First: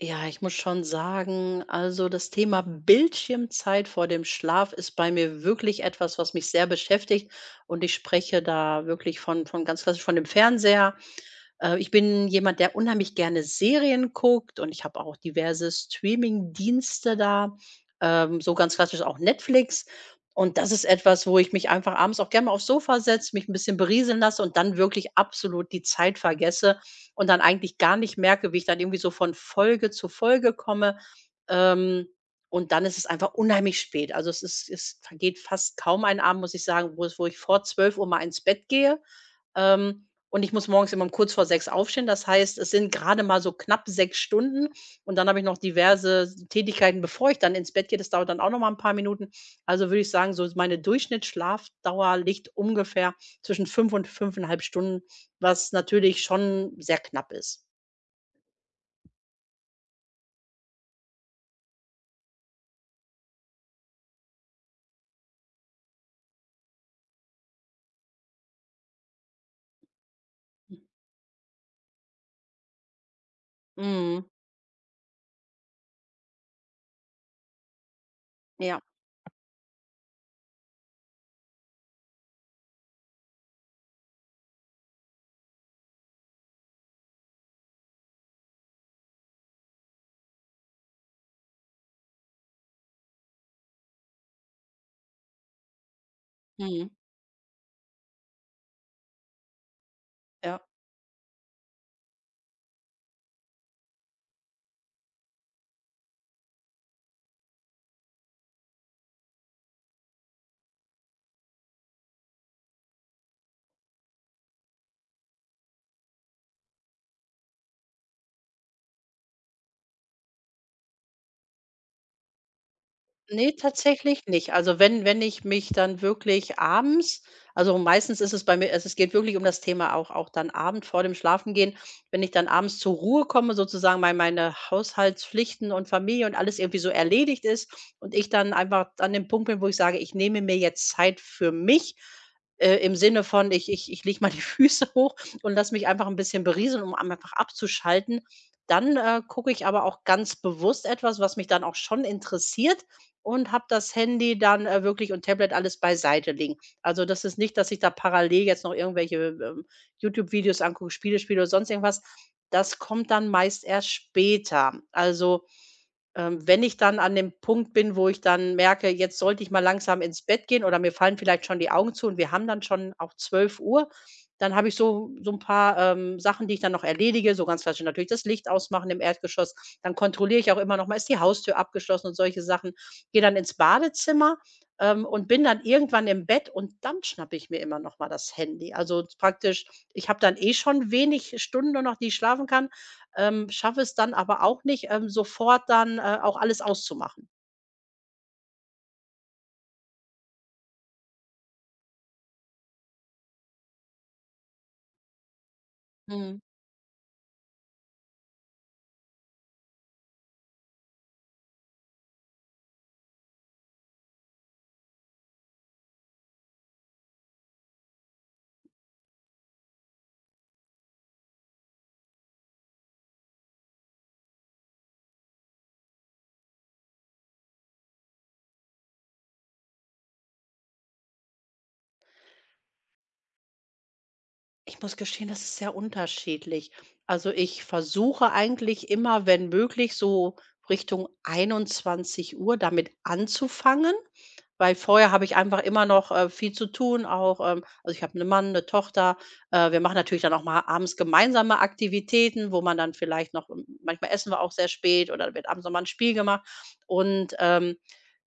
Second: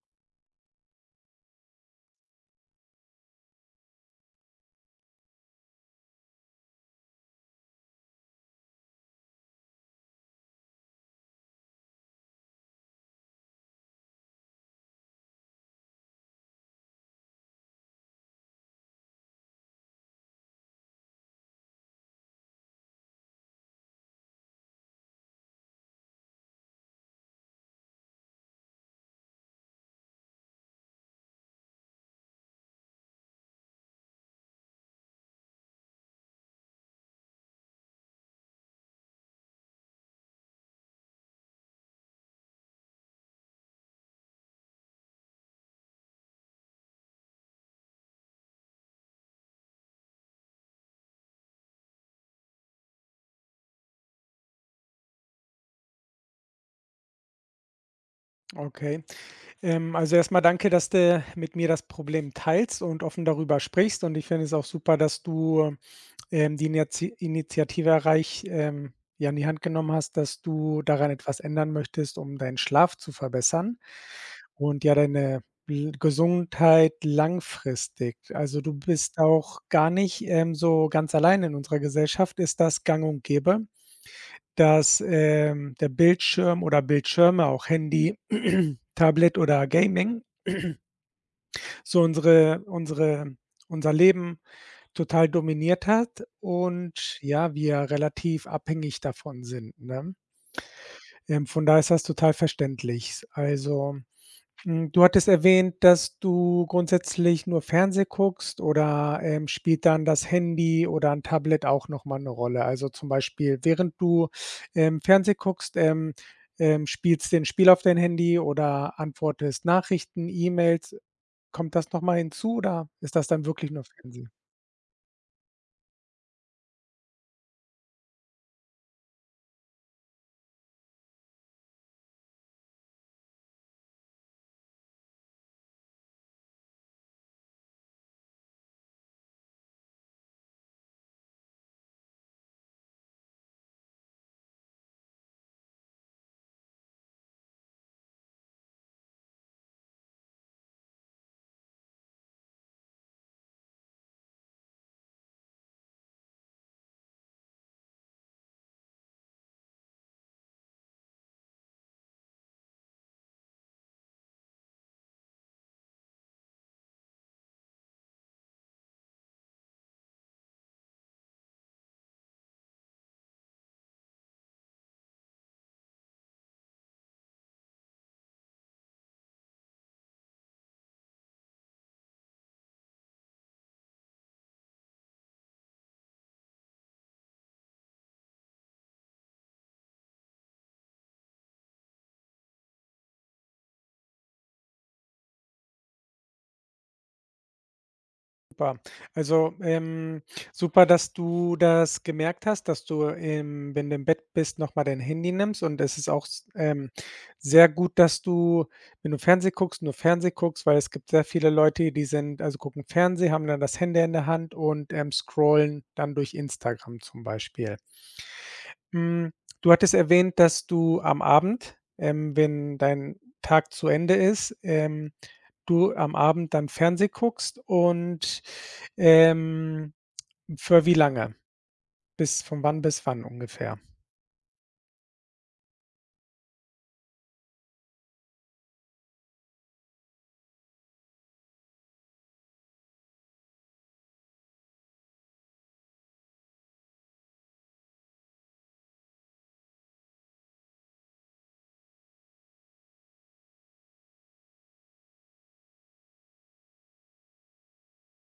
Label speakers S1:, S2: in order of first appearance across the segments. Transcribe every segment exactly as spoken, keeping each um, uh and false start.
S1: Ja, ich muss schon sagen, also das Thema Bildschirmzeit vor dem Schlaf ist bei mir wirklich etwas, was mich sehr beschäftigt. Und ich spreche da wirklich von, von ganz klassisch von dem Fernseher, äh, ich bin jemand, der unheimlich gerne Serien guckt und ich habe auch diverse Streaming-Dienste da, ähm, so ganz klassisch auch Netflix. Und das ist etwas, wo ich mich einfach abends auch gerne mal aufs Sofa setze, mich ein bisschen berieseln lasse und dann wirklich absolut die Zeit vergesse und dann eigentlich gar nicht merke, wie ich dann irgendwie so von Folge zu Folge komme. Ähm, und dann ist es einfach unheimlich spät. Also, es ist es vergeht fast kaum ein Abend, muss ich sagen, wo es wo ich vor zwölf Uhr mal ins Bett gehe. Ähm, und ich muss morgens immer um kurz vor sechs aufstehen. Das heißt, es sind gerade mal so knapp sechs Stunden und dann habe ich noch diverse Tätigkeiten, bevor ich dann ins Bett gehe. Das dauert dann auch noch mal ein paar Minuten. Also, würde ich sagen, so meine Durchschnittsschlafdauer liegt ungefähr zwischen fünf und fünfeinhalb Stunden, was natürlich schon sehr knapp ist.
S2: Okay. Ähm, also erstmal danke, dass du mit mir das Problem teilst und offen darüber sprichst. Und ich finde es auch super, dass du, ähm, die Iniati Initiative erreich ähm, ja, in die Hand genommen hast, dass du daran etwas ändern möchtest, um deinen Schlaf zu verbessern
S1: Mhm.
S2: und ja deine l Gesundheit langfristig. Also, du
S1: Ja.
S2: bist auch gar nicht, ähm, so ganz allein. In unserer Gesellschaft ist das gang und gäbe, dass, ähm, der Bildschirm oder Bildschirme, auch Handy, Tablet oder Gaming, so unsere unsere unser Leben total dominiert hat
S1: Mhm.
S2: und ja, wir relativ abhängig davon sind, ne?
S1: Ja.
S2: Ähm, von daher ist das total verständlich. Also hm, du hattest erwähnt, dass du grundsätzlich nur Fernseh guckst oder, ähm, spielt dann das Handy oder ein Tablet auch noch mal 'ne Rolle? Also, zum Beispiel, während du, ähm, Fernseh guckst, ähm, ähm, spielst du ein Spiel auf dein Handy oder antwortest Nachrichten, E-Mails. Kommt das noch mal hinzu oder ist das dann
S1: Ne,
S2: wirklich nur
S1: tatsächlich
S2: Fernsehen?
S1: nicht. Also, wenn wenn ich mich dann wirklich abends, also, meistens ist es bei mir, also, es geht wirklich um das Thema auch auch dann Abend vor dem Schlafengehen, wenn ich dann abends zur Ruhe komme, sozusagen mei meine Haushaltspflichten und Familie und alles irgendwie so erledigt ist und ich dann einfach an dem Punkt bin, wo ich sage: „Ich nehme mir jetzt Zeit für mich“, äh, im Sinne von, ich ich ich lege mal die Füße hoch und lass mich einfach ein bisschen berieseln, um am- einfach abzuschalten. Dann, äh, gucke ich aber auch ganz bewusst etwas, was mich dann auch schon interessiert, und habe das Handy dann, äh, wirklich und Tablet alles beiseite legen. Also, das ist nicht, dass ich da parallel jetzt noch irgendwelche, ähm, YouTube-Videos angucke, Spiele spiele oder sonst irgendwas. Das kommt dann meist erst später. Also, ähm, wenn ich dann an dem Punkt bin, wo ich dann merke, jetzt sollte ich mal langsam ins Bett gehen oder mir fallen vielleicht schon die Augen zu und wir haben dann schon auch zwölf Uhr, dann habe ich so so ein paar, ähm, Sachen, die ich dann noch erledige, so ganz klassisch natürlich das Licht ausmachen im Erdgeschoss. Dann kontrolliere ich auch immer noch mal, ist die Haustür abgeschlossen und solche Sachen. Gehe dann ins Badezimmer, ähm, und bin dann irgendwann im Bett und dann schnappe ich mir immer noch mal das Handy. Also, praktisch, ich habe dann eh schon wenig Stunden nur noch, die ich schlafen kann, ähm, schaffe es dann aber auch nicht, ähm, sofort dann, äh, auch alles auszumachen.
S2: Super. Also, ähm, super, dass du das gemerkt hast, dass du, ähm, wenn du im Bett bist, noch mal dein Handy nimmst und es ist auch
S1: Mhm.
S2: s ähm, sehr gut, dass du, wenn du Fernsehen guckst, nur Fernseh guckst, weil es gibt sehr viele Leute, die sind also gucken Fernseh, haben dann das Handy in der Hand und, ähm, scrollen dann durch Instagram zum Beispiel. Hm, du hattest erwähnt, dass du am Abend, ähm, wenn dein Tag zu Ende ist, ähm du am Abend dann Fernseh guckst und, ähm, für wie lange? Bis von wann bis wann ungefähr?
S1: Ich muss gestehen, das ist sehr unterschiedlich. Also, ich versuche eigentlich immer, wenn möglich, so Richtung einundzwanzig Uhr damit anzufangen. Weil vorher habe ich einfach immer noch, äh, viel zu tun auch, ähm also, ich habe einen Mann, eine Tochter. Äh, wir machen natürlich dann auch mal abends gemeinsame Aktivitäten, wo man dann vielleicht noch m manchmal essen wir auch sehr spät oder dann wird abends noch mal 'n Spiel gemacht. Und, ähm,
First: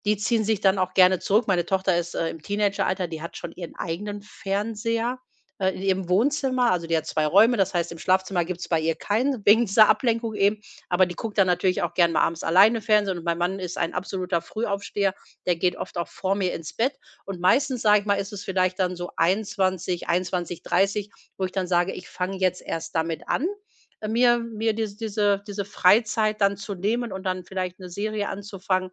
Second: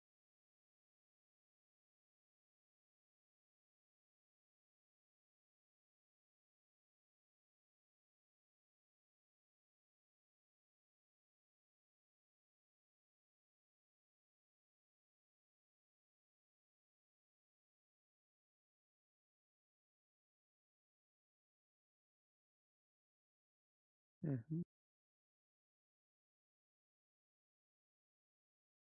S1: die ziehen sich dann auch gerne zurück. Meine Tochter ist, äh, im Teenageralter, die hat schon ihren eigenen Fernseher, äh, in ihrem Wohnzimmer. Also, die hat zwei Räume, das heißt, im Schlafzimmer gibt es bei ihr keinen wegen dieser Ablenkung eben, aber die guckt dann natürlich auch gerne mal abends alleine Fernsehen und mein Mann ist ein absoluter Frühaufsteher. Der geht oft auch vor mir ins Bett und meistens, sage ich mal, ist es vielleicht dann so einundzwanzig Uhr, einundzwanzig Uhr dreißig, wo ich dann sage: „Ich fange jetzt erst damit an, äh, mir
S2: Mhm.
S1: mir diese diese diese Freizeit dann zu nehmen und dann vielleicht eine Serie anzufangen.“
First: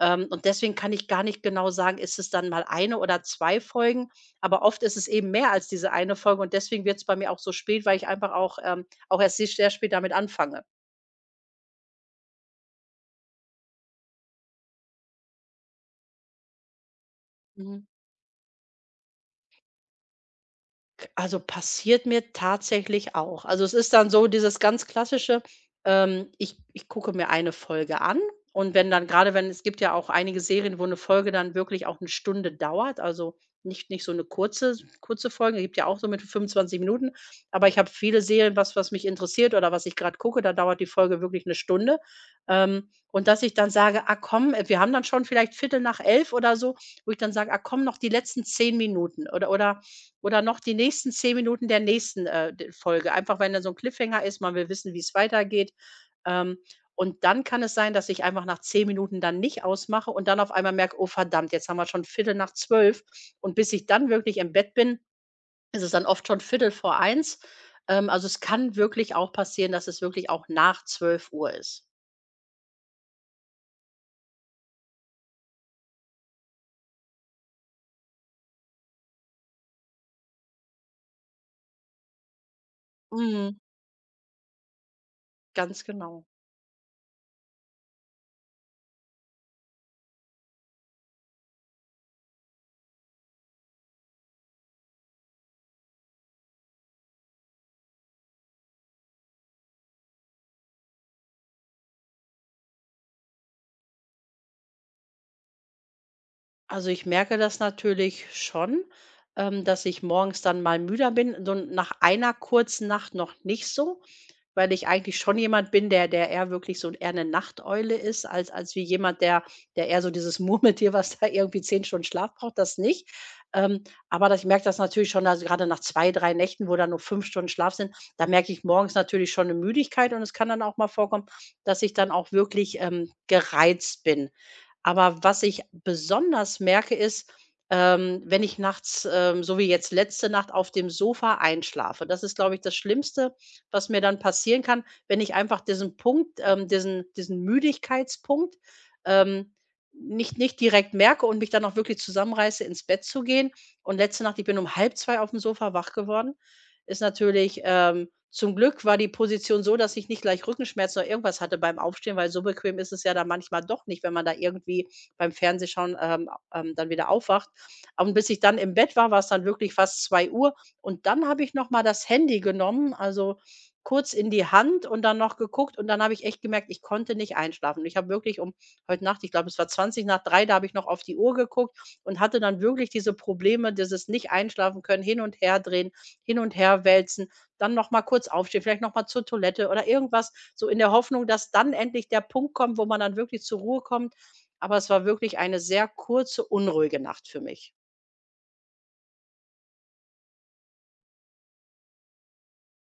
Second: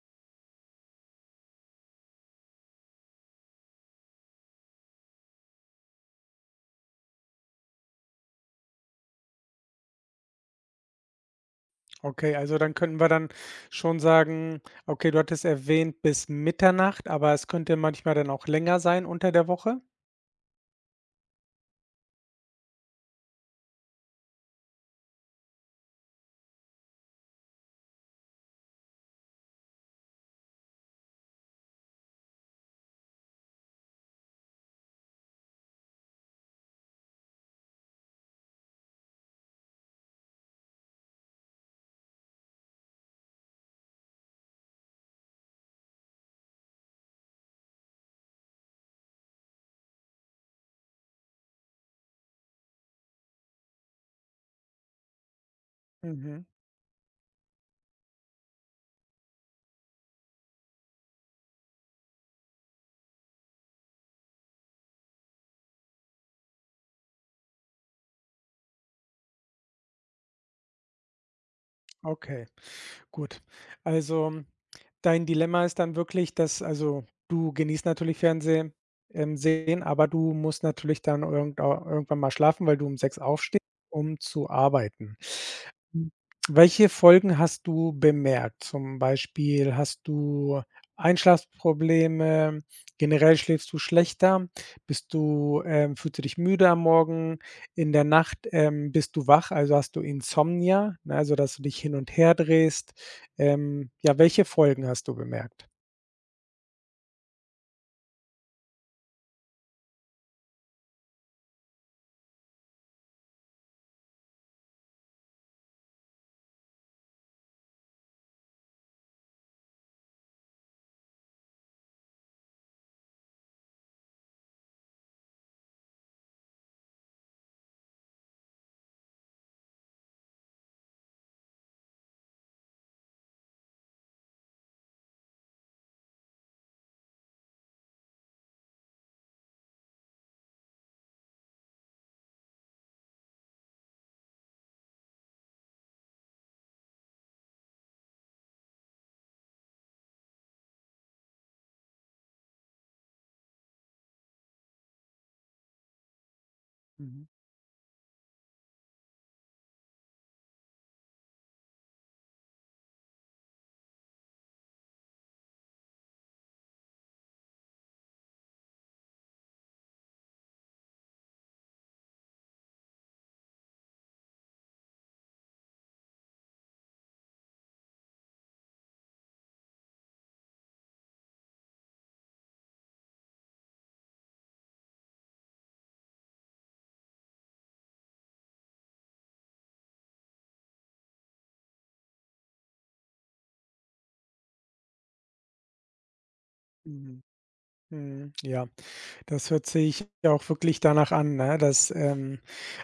S1: Ähm, und deswegen kann ich gar nicht genau sagen, ist es dann mal eine oder zwei Folgen, aber oft ist es eben mehr als diese eine Folge und deswegen wird es bei mir auch so spät, weil ich einfach auch, ähm, auch erst se sehr spät damit anfange.
S2: Okay, also dann könnten wir dann schon sagen, okay, du hattest erwähnt bis Mitternacht, aber es könnte
S1: Mhm.
S2: manchmal dann auch länger sein unter der Woche?
S1: Also, passiert mir tatsächlich auch. Also, es ist dann so dieses ganz Klassische, ähm, ich ich gucke mir eine Folge an und wenn dann gerade, wenn, es gibt ja auch einige Serien, wo eine Folge dann wirklich auch eine Stunde dauert, also, nicht nicht so eine kurze kurze Folge, gibt ja auch so mit fünfundzwanzig Minuten, aber ich habe viele Serien, was was mich interessiert oder was ich gerade gucke, da dauert die Folge wirklich eine Stunde. Ähm, und dass ich dann sage: „Ah komm, äh, wir haben dann schon vielleicht Viertel nach elf oder so“, wo ich dann sage: „Ah komm, noch die letzten zehn Minuten“ oder oder oder noch die nächsten zehn Minuten der nächsten, äh, d Folge. Einfach, wenn da so ein Cliffhanger ist, man will wissen, wie es weitergeht.
S2: Mhm.
S1: Ähm, und dann kann es sein, dass ich einfach nach zehn Minuten dann nicht ausmache und dann auf einmal merke: „Oh verdammt, jetzt haben wir schon Viertel nach zwölf.“ Und bis ich dann wirklich im Bett bin, ist es dann oft schon zwölf Uhr fünfundvierzig. Ähm, also, es kann wirklich auch passieren, dass es wirklich auch nach zwölf Uhr ist.
S2: Okay, gut. Also, dein Dilemma ist dann wirklich, dass also, du genießt natürlich Fernsehen ähm, sehen, aber du musst natürlich dann irgend au irgendwann mal schlafen, weil du um sechs
S1: Mhm,
S2: aufstehst, um zu arbeiten.
S1: ganz
S2: Hm,
S1: genau.
S2: welche Folgen hast du bemerkt? Zum Beispiel, hast du Einschlafprobleme? Generell schläfst du schlechter? Bist du ähm, fühlst du dich müde am Morgen? In der Nacht, ähm, bist du wach, also hast du Insomnia, ne, also dass du dich hin und her drehst. Ähm, ja, welche Folgen hast du bemerkt?
S1: Also, ich merke das natürlich schon, ähm, dass ich morgens dann mal müder bin, so nach einer kurzen Nacht noch nicht so, weil ich eigentlich schon jemand bin, der der eher wirklich so eher 'ne Nachteule ist als als wie jemand, der der eher so dieses Murmeltier, was da irgendwie zehn Stunden Schlaf braucht, das nicht. Ähm, aber das ich merke das natürlich schon, also, gerade nach zwei, drei Nächten, wo da nur fünf Stunden Schlaf sind, da merke ich morgens natürlich schon eine Müdigkeit und es kann dann auch mal vorkommen, dass ich dann auch wirklich, ähm, gereizt bin. Aber was ich besonders merke, ist, ähm, wenn ich nachts, ähm, so wie jetzt letzte Nacht, auf dem Sofa einschlafe. Das ist, glaube ich, das Schlimmste, was mir dann passieren kann, wenn ich einfach diesen Punkt, ähm, diesen, diesen Müdigkeitspunkt, ähm, nicht, nicht direkt merke und mich dann auch wirklich zusammenreiße, ins Bett zu gehen. Und letzte Nacht, ich bin um halb zwei auf dem Sofa wach geworden ist
S2: Mhm,
S1: natürlich ähm, Zum Glück war die Position so, dass ich nicht gleich Rückenschmerzen oder irgendwas hatte beim Aufstehen, weil so bequem ist es ja dann manchmal doch nicht, wenn man da irgendwie beim Fernsehschauen, ähm, ähm, dann wieder aufwacht. Und bis ich dann im Bett war, war es dann wirklich fast zwei Uhr. Und dann habe ich noch mal das Handy genommen, also kurz in die Hand und dann noch geguckt. Und dann habe ich echt gemerkt, ich konnte nicht einschlafen. Und ich habe wirklich um heute Nacht, ich glaube, es war zwanzig nach drei, da habe ich noch auf die Uhr geguckt und hatte dann wirklich diese Probleme, dieses Nicht-Einschlafen können, hin und her drehen, hin und her wälzen, dann noch mal kurz aufstehen, vielleicht noch mal zur Toilette oder irgendwas, so in der Hoffnung, dass dann endlich der Punkt kommt, wo man dann wirklich zur Ruhe kommt. Aber es war wirklich eine sehr kurze, unruhige
S2: mhm.
S1: Nacht für mich.
S2: Mhm, ja. Das hört sich ja auch wirklich danach an, ne? Dass, ähm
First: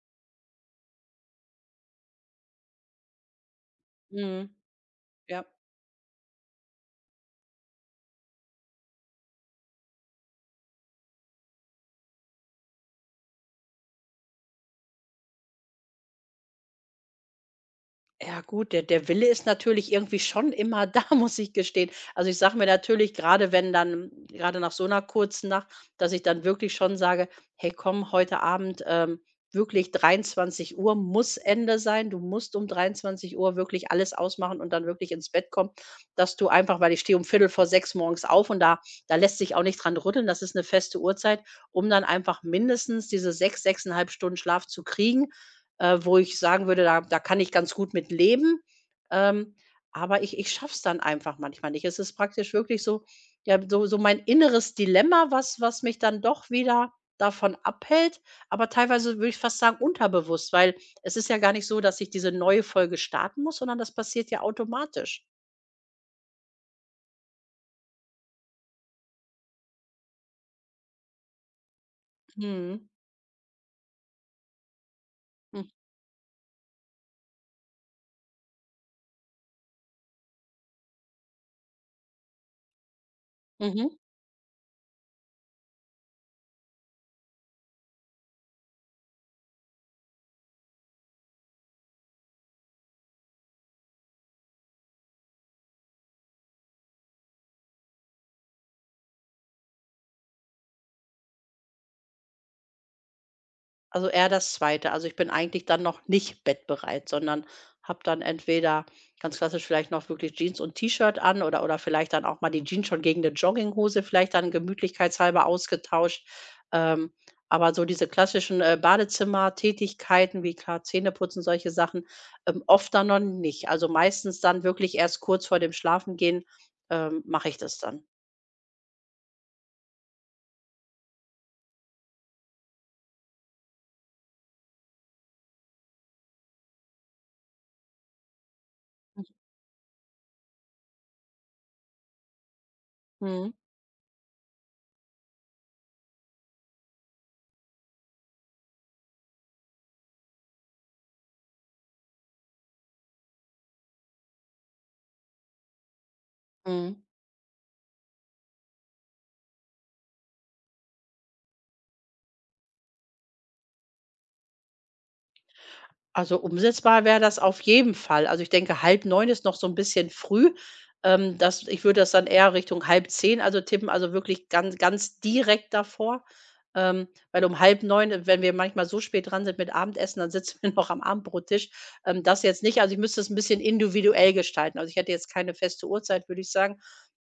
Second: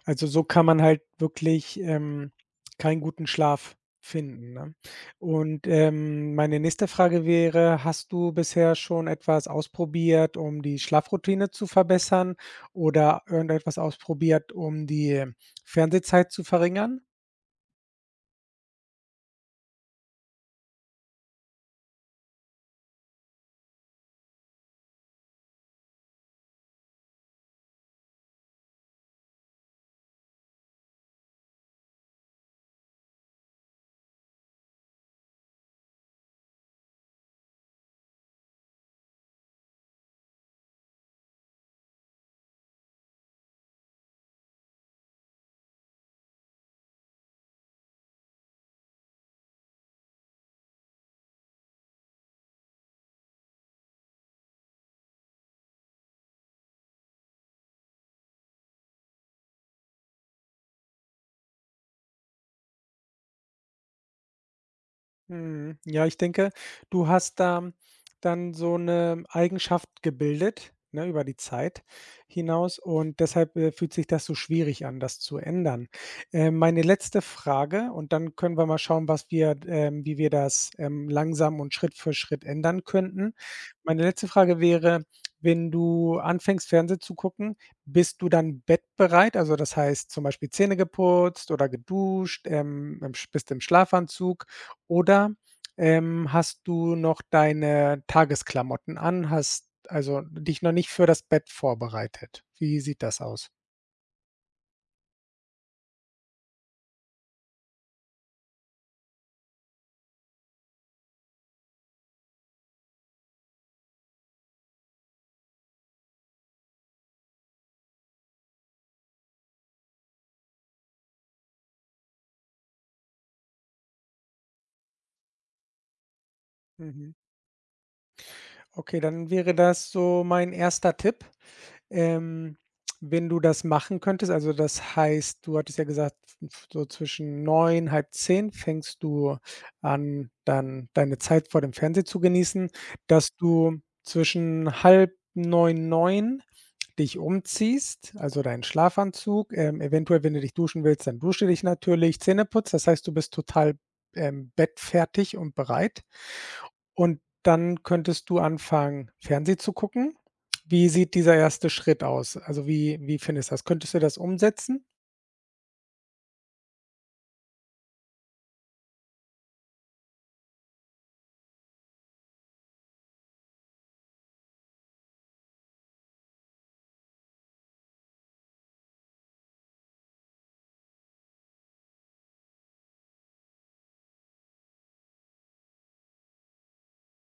S2: also, so kann man halt wirklich, ähm, keinen guten Schlaf
S1: Mhm.
S2: finden, ne?
S1: Ja.
S2: Und, ähm, meine nächste Frage wäre: Hast du bisher schon etwas ausprobiert, um die Schlafroutine zu verbessern oder irgendetwas ausprobiert, um die Fernsehzeit zu verringern?
S1: Ja gut, der der Wille ist natürlich irgendwie schon immer da, muss ich gestehen. Also, ich sage mir natürlich, gerade wenn dann gerade nach so einer kurzen Nacht, dass ich dann wirklich schon sage: „Hey komm, heute Abend, ähm, wirklich dreiundzwanzig Uhr muss Ende sein. Du musst um dreiundzwanzig Uhr wirklich alles ausmachen und dann wirklich ins Bett kommen“, dass du einfach, weil ich stehe um viertel vor sechs morgens auf und da da lässt sich auch nicht dran rütteln. Das ist eine feste Uhrzeit, um dann einfach mindestens diese sechs, sechs Komma fünf Stunden Schlaf zu kriegen, äh, wo ich sagen würde, da da kann ich ganz gut mit leben. Ähm, aber ich ich schaffe es dann einfach manchmal nicht. Es ist praktisch wirklich so, ja, so so mein inneres Dilemma, was was mich dann doch wieder davon abhält, aber teilweise würde ich fast sagen unterbewusst, weil es ist ja gar nicht so, dass ich diese neue Folge starten muss, sondern das passiert ja automatisch.
S2: Mhm. Ja, ich denke, du hast da dann so eine Eigenschaft gebildet, ne, über die Zeit hinaus
S1: Mhm.
S2: und deshalb, äh, fühlt sich das so schwierig an, das zu
S1: Mhm.
S2: ändern. Äh, meine letzte Frage und dann können wir mal schauen, was wir ähm, wie wir das, ähm, langsam und Schritt für Schritt ändern könnten.
S1: Mhm.
S2: Meine letzte Frage wäre, wenn du anfängst, Fernsehen zu gucken, bist du dann bettbereit? Also, das heißt zum Beispiel Zähne geputzt oder geduscht, ähm, im Sch bist im Schlafanzug oder, ähm, hast du noch deine Tagesklamotten an, hast also dich noch nicht für das Bett vorbereitet? Wie sieht das aus?
S1: Also eher das Zweite. Also, ich bin eigentlich dann noch nicht bettbereit, sondern habe dann entweder ganz klassisch vielleicht noch wirklich Jeans und T-Shirt an oder oder vielleicht dann auch mal die Jeans schon gegen eine Jogginghose vielleicht dann gemütlichkeitshalber ausgetauscht. Ähm, aber so diese klassischen, äh, Badezimmertätigkeiten wie klar Zähneputzen, solche Sachen, ähm, oft dann noch nicht. Also, meistens dann wirklich erst kurz vor dem Schlafengehen,
S2: Mhm.
S1: ähm, mache ich das dann.
S2: Okay, dann wäre das so mein erster Tipp. Ähm, wenn du das machen könntest, also das heißt, du hattest ja gesagt, f- so zwischen neun halb zehn fängst
S1: Mhm.
S2: du an, dann deine Zeit vor dem Fernseher zu genießen, dass
S1: Mhm,
S2: du zwischen halb neun neun dich umziehst, also deinen Schlafanzug, ähm, eventuell, wenn du dich duschen willst, dann dusche dich natürlich, Zähne putzt, das heißt, du bist total ähm, bettfertig und bereit.
S1: mhm.
S2: Und dann könntest du anfangen, Fernseh zu gucken. Wie sieht dieser erste Schritt aus? Also, wie wie findest du das? Könntest du das umsetzen?
S1: Also, umsetzbar wäre das auf jeden Fall. Also, ich denke, halb neun ist noch so ein bisschen früh. Ähm, das Ich würde das dann eher Richtung halb zehn, also, tippen, also, wirklich ganz ganz direkt davor. Ähm, weil um acht Uhr dreißig, wenn wir manchmal so spät dran sind mit Abendessen, dann sitzen wir noch am Abendbrottisch. Ähm, das jetzt nicht. Also, ich müsste es ein bisschen individuell gestalten. Also, ich hätte jetzt keine feste Uhrzeit, würde ich sagen.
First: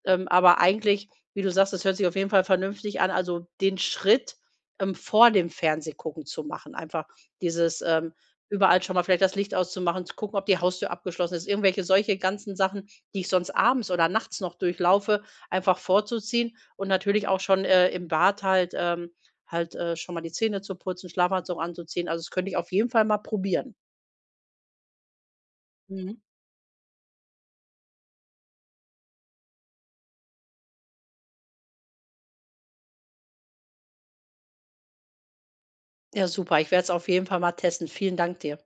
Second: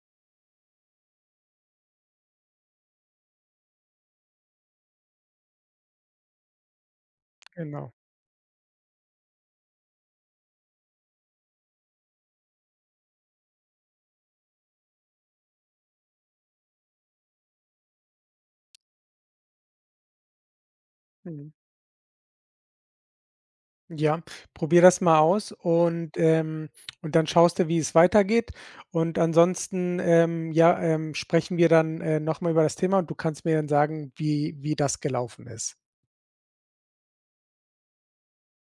S1: Ähm, aber eigentlich, wie du sagst, das hört sich auf jeden Fall vernünftig an, also, den Schritt, ähm, vor dem Fernsehgucken zu machen. Einfach dieses,
S2: Genau.
S1: ähm, überall schon mal vielleicht das Licht auszumachen, zu gucken, ob die Haustür abgeschlossen ist, irgendwelche solche ganzen Sachen, die ich sonst abends oder nachts noch durchlaufe, einfach vorzuziehen und natürlich auch schon, äh, im Bad halt ähm, halt, äh, schon mal die Zähne zu putzen,
S2: Mhm.
S1: Schlafanzug anzuziehen. Also, das könnte ich auf jeden Fall mal probieren.
S2: Ja, probier das mal aus und,
S1: Mhm.
S2: ähm und dann schaust du, wie es weitergeht. Und ansonsten, ähm, ja, ähm, sprechen wir dann, äh, noch mal über das Thema und du kannst mir dann sagen, wie wie das gelaufen ist.
S1: Ja, super. Ich werde es auf jeden Fall mal testen. Vielen Dank dir.